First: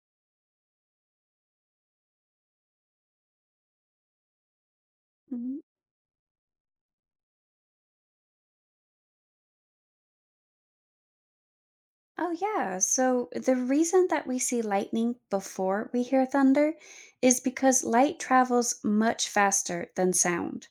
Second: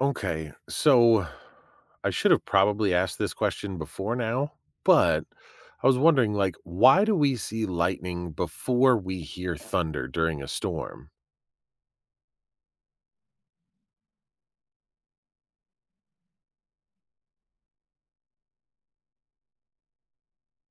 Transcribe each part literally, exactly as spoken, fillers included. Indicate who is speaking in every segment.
Speaker 1: Okay, so I should have probably asked this question before now, but
Speaker 2: Mhm.
Speaker 1: I was wondering, like, why do we see lightning before we hear thunder during a storm?
Speaker 2: Oh, yeah. So the reason that we see lightning before we hear thunder is because light travels much faster than sound.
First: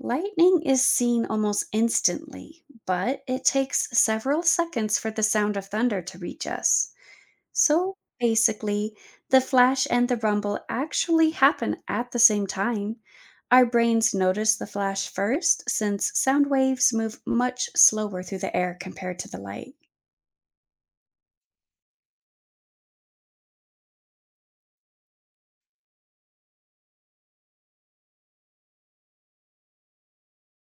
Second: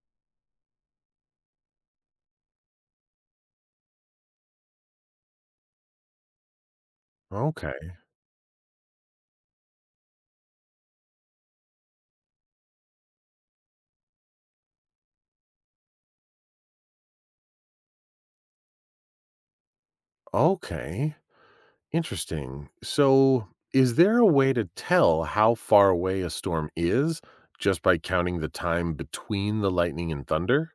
Speaker 2: Lightning is seen almost instantly, but it takes several seconds for the sound of thunder to reach us.
Speaker 1: Okay,
Speaker 2: So basically, the flash and the rumble actually happen at the same time. Our brains notice the flash first since sound waves move much slower through the air compared to the light.
Speaker 1: okay, interesting. So, is there a way to tell how far away a storm is just by counting the time between the lightning and thunder?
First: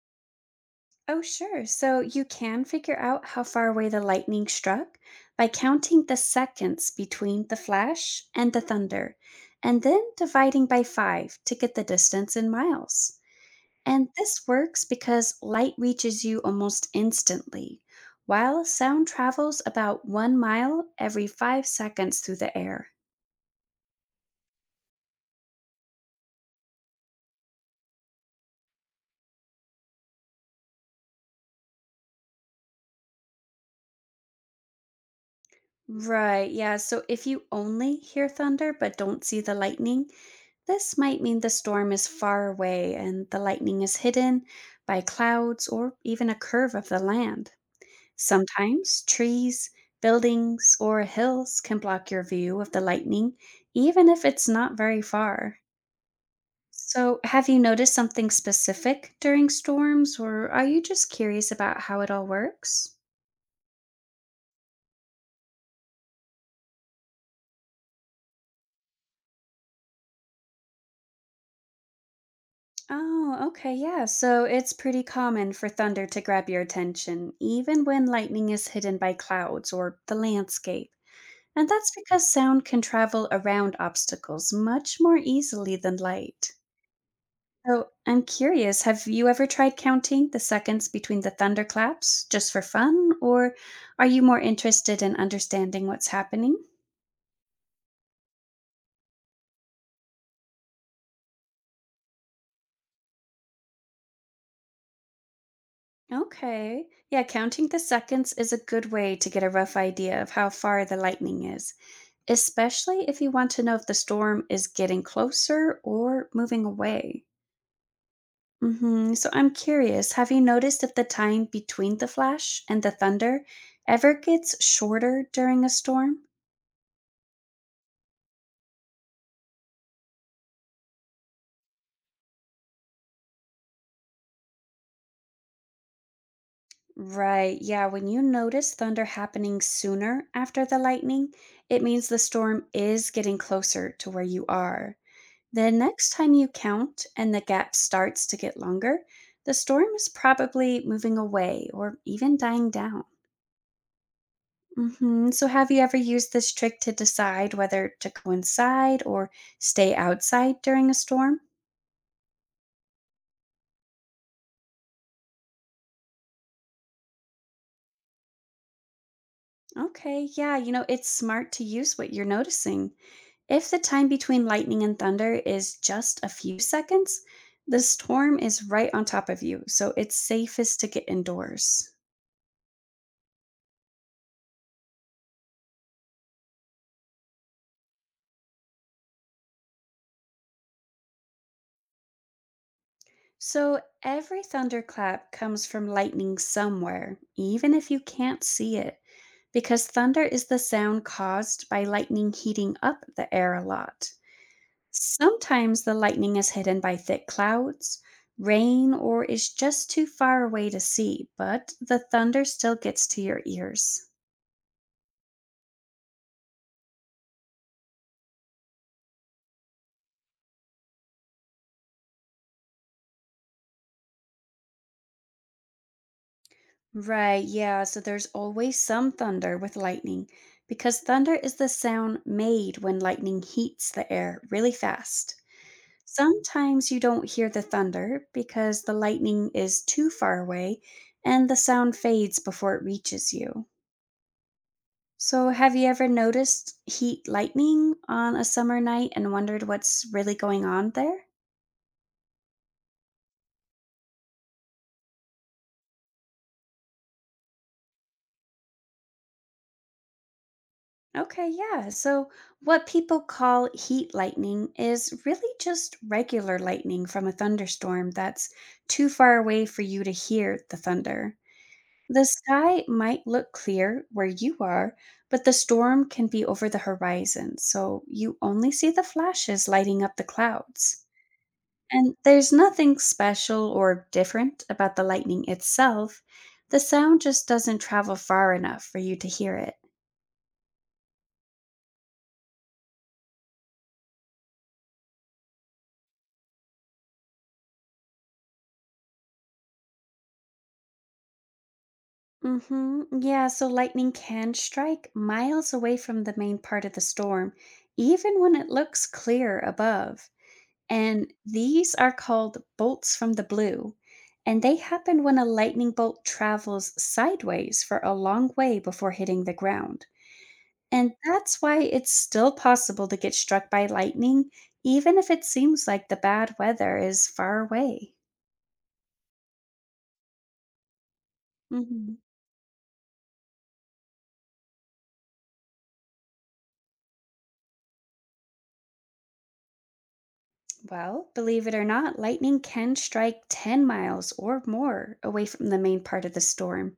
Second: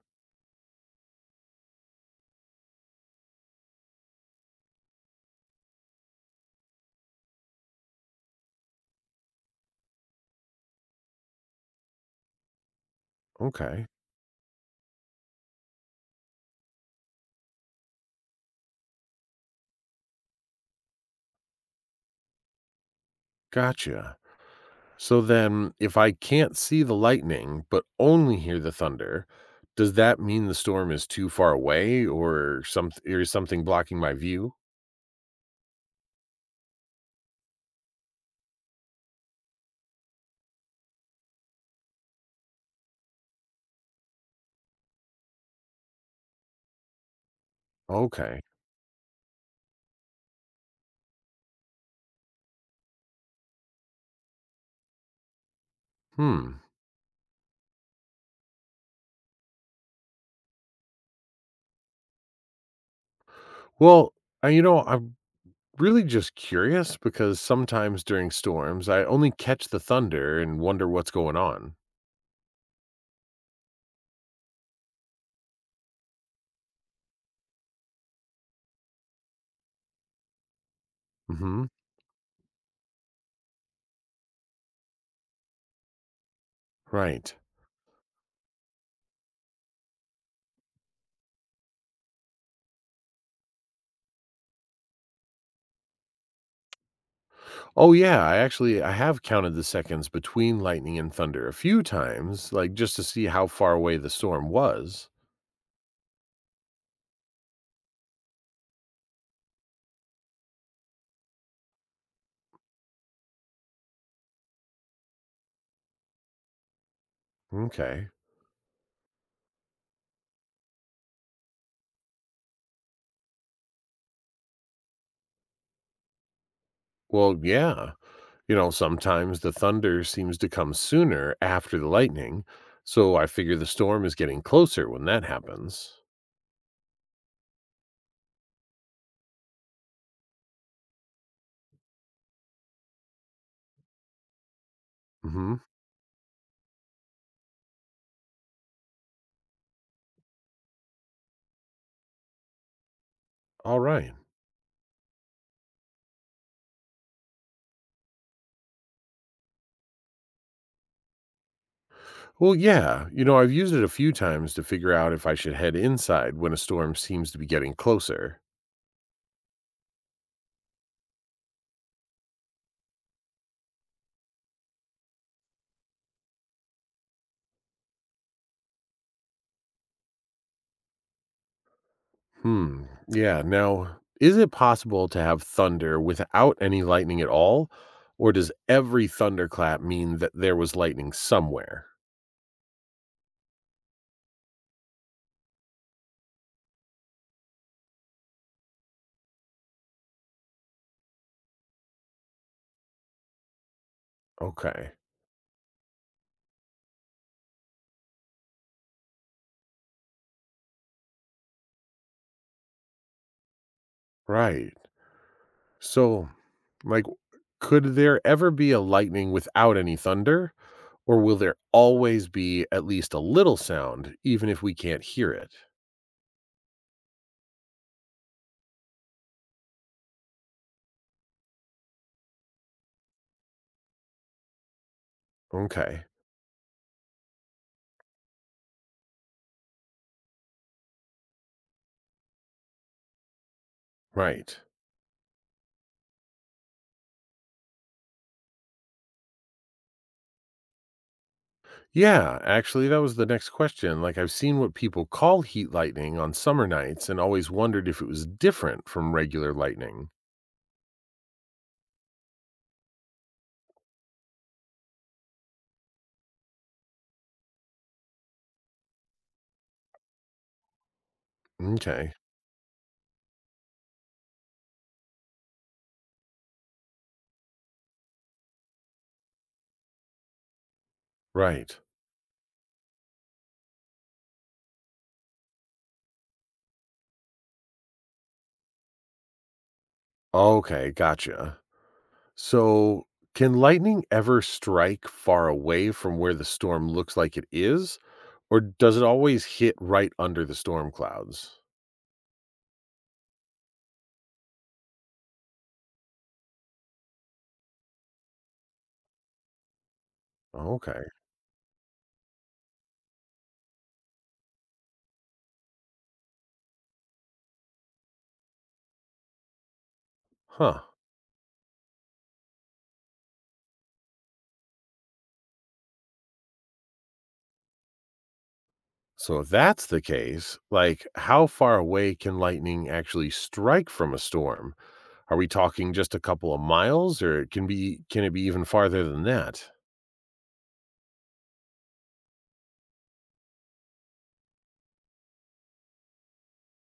Speaker 2: Oh, sure. So you can figure out how far away the lightning struck by counting the seconds between the flash and the thunder, and then dividing by five to get the distance in miles.
Speaker 1: Okay,
Speaker 2: And this works because light reaches you almost instantly, while sound travels about one mile every five seconds through the air.
Speaker 1: gotcha. So then, if I can't see the lightning but only hear the thunder, does that mean the storm is too far away or something or is something blocking my view?
Speaker 2: Right, yeah. So if you only hear thunder but don't see the lightning, this might mean the storm is far away and the lightning is hidden by clouds or even a curve of the land.
Speaker 1: Okay.
Speaker 2: Sometimes trees, buildings, or hills can block your view of the lightning, even if it's not very far.
Speaker 1: Hmm.
Speaker 2: So, have you noticed something specific during storms, or are you just curious about how it all works?
Speaker 1: Well, I, you know, I'm really just curious because sometimes during storms, I only catch the thunder and wonder what's going on.
Speaker 2: Oh, okay, yeah. So it's pretty common for thunder to grab your attention, even when lightning is hidden by clouds or the landscape.
Speaker 1: Mhm.
Speaker 2: And that's because sound can travel around obstacles much more easily than light.
Speaker 1: Right.
Speaker 2: So I'm curious, have you ever tried counting the seconds between the thunderclaps just for fun, or are you more interested in understanding what's happening?
Speaker 1: Oh yeah, I actually I have counted the seconds between lightning and thunder a few times, like just to see how far away the storm was.
Speaker 2: Okay. Yeah, counting the seconds is a good way to get a rough idea of how far the lightning is, especially if you want to know if the storm is getting closer or moving away.
Speaker 1: Okay.
Speaker 2: hmm So I'm curious, have you noticed if the time between the flash and the thunder ever gets shorter during a storm?
Speaker 1: Well, yeah. You know, sometimes the thunder seems to come sooner after the lightning, so I figure the storm is getting closer when that happens.
Speaker 2: Right, yeah, when you notice thunder happening sooner after the lightning, it means the storm is getting closer to where you are.
Speaker 1: hmm
Speaker 2: The next time you count and the gap starts to get longer, the storm is probably moving away or even dying down.
Speaker 1: All right.
Speaker 2: hmm So, have you ever used this trick to decide whether to go inside or stay outside during a storm?
Speaker 1: Well, yeah, you know, I've used it a few times to figure out if I should head inside when a storm seems to be getting closer.
Speaker 2: Okay, yeah, you know, it's smart to use what you're noticing. If the time between lightning and thunder is just a few seconds, the storm is right on top of you, so it's safest to get indoors.
Speaker 1: Hmm. Yeah. Now, is it possible to have thunder without any lightning at all? Or does every thunderclap mean that there was lightning somewhere?
Speaker 2: So, every thunderclap comes from lightning somewhere, even if you can't see it, because thunder is the sound caused by lightning heating up the air a lot.
Speaker 1: Okay.
Speaker 2: Sometimes the lightning is hidden by thick clouds, rain, or is just too far away to see, but the thunder still gets to your ears.
Speaker 1: Right. So, like, could there ever be a lightning without any thunder, or will there always be at least a little sound, even if we can't hear it?
Speaker 2: Right, yeah, so there's always some thunder with lightning because thunder is the sound made when lightning heats the air really fast.
Speaker 1: Okay,
Speaker 2: Sometimes you don't hear the thunder because the lightning is too far away and the sound fades before it reaches you.
Speaker 1: right.
Speaker 2: So, have you ever noticed heat lightning on a summer night and wondered what's really going on there?
Speaker 1: Yeah, actually, that was the next question. Like, I've seen what people call heat lightning on summer nights and always wondered if it was different from regular lightning.
Speaker 2: Okay, yeah. So, what people call heat lightning is really just regular lightning from a thunderstorm that's too far away for you to hear the thunder.
Speaker 1: Okay,
Speaker 2: The sky might look clear where you are, but the storm can be over the horizon, so you only see the flashes lighting up the clouds.
Speaker 1: right.
Speaker 2: And there's nothing special or different about the lightning itself. The sound just doesn't travel far enough for you to hear it.
Speaker 1: Okay, gotcha. So, can lightning ever strike far away from where the storm looks like it is, or does it always hit right under the storm clouds?
Speaker 2: hmm Yeah, so lightning can strike miles away from the main part of the storm, even when it looks clear above.
Speaker 1: Okay.
Speaker 2: And these are called bolts from the blue. And they happen when a lightning bolt travels sideways for a long way before hitting the ground.
Speaker 1: Huh.
Speaker 2: And that's why it's still possible to get struck by lightning, even if it seems like the bad weather is far away.
Speaker 1: So, if that's the case, like how far away
Speaker 2: hmm
Speaker 1: can lightning actually strike from a storm? Are we talking just a couple of miles, or it can be can it be even farther than that?
Speaker 2: Well, believe it or not, lightning can strike ten miles or more away from the main part of the storm.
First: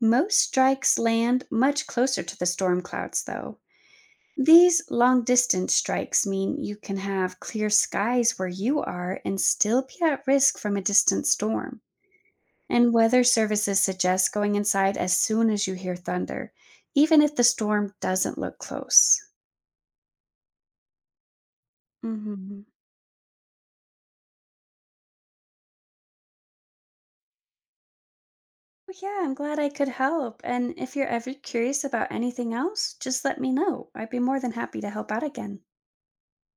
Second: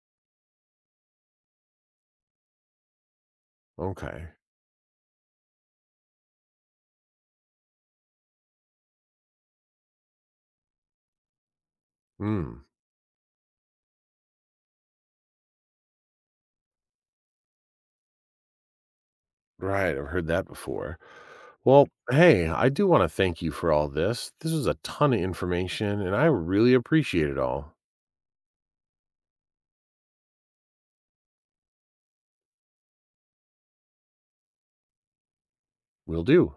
Speaker 2: Most strikes land much closer to the storm clouds, though.
Speaker 1: Okay.
Speaker 2: These long distance strikes mean you can have clear skies where you are and still be at risk from a distant storm.
Speaker 1: Hmm.
Speaker 2: And weather services suggest going inside as soon as you hear thunder, even if the storm doesn't look close.
Speaker 1: Right, I've heard that before. Well, hey,
Speaker 2: hmm
Speaker 1: I do want to thank you for all this. This was a ton of information, and I really appreciate it all.
Speaker 2: Well, yeah, I'm glad I could help. And if you're ever curious about anything else, just let me know. I'd be more than happy to help out again.
Speaker 1: Will do.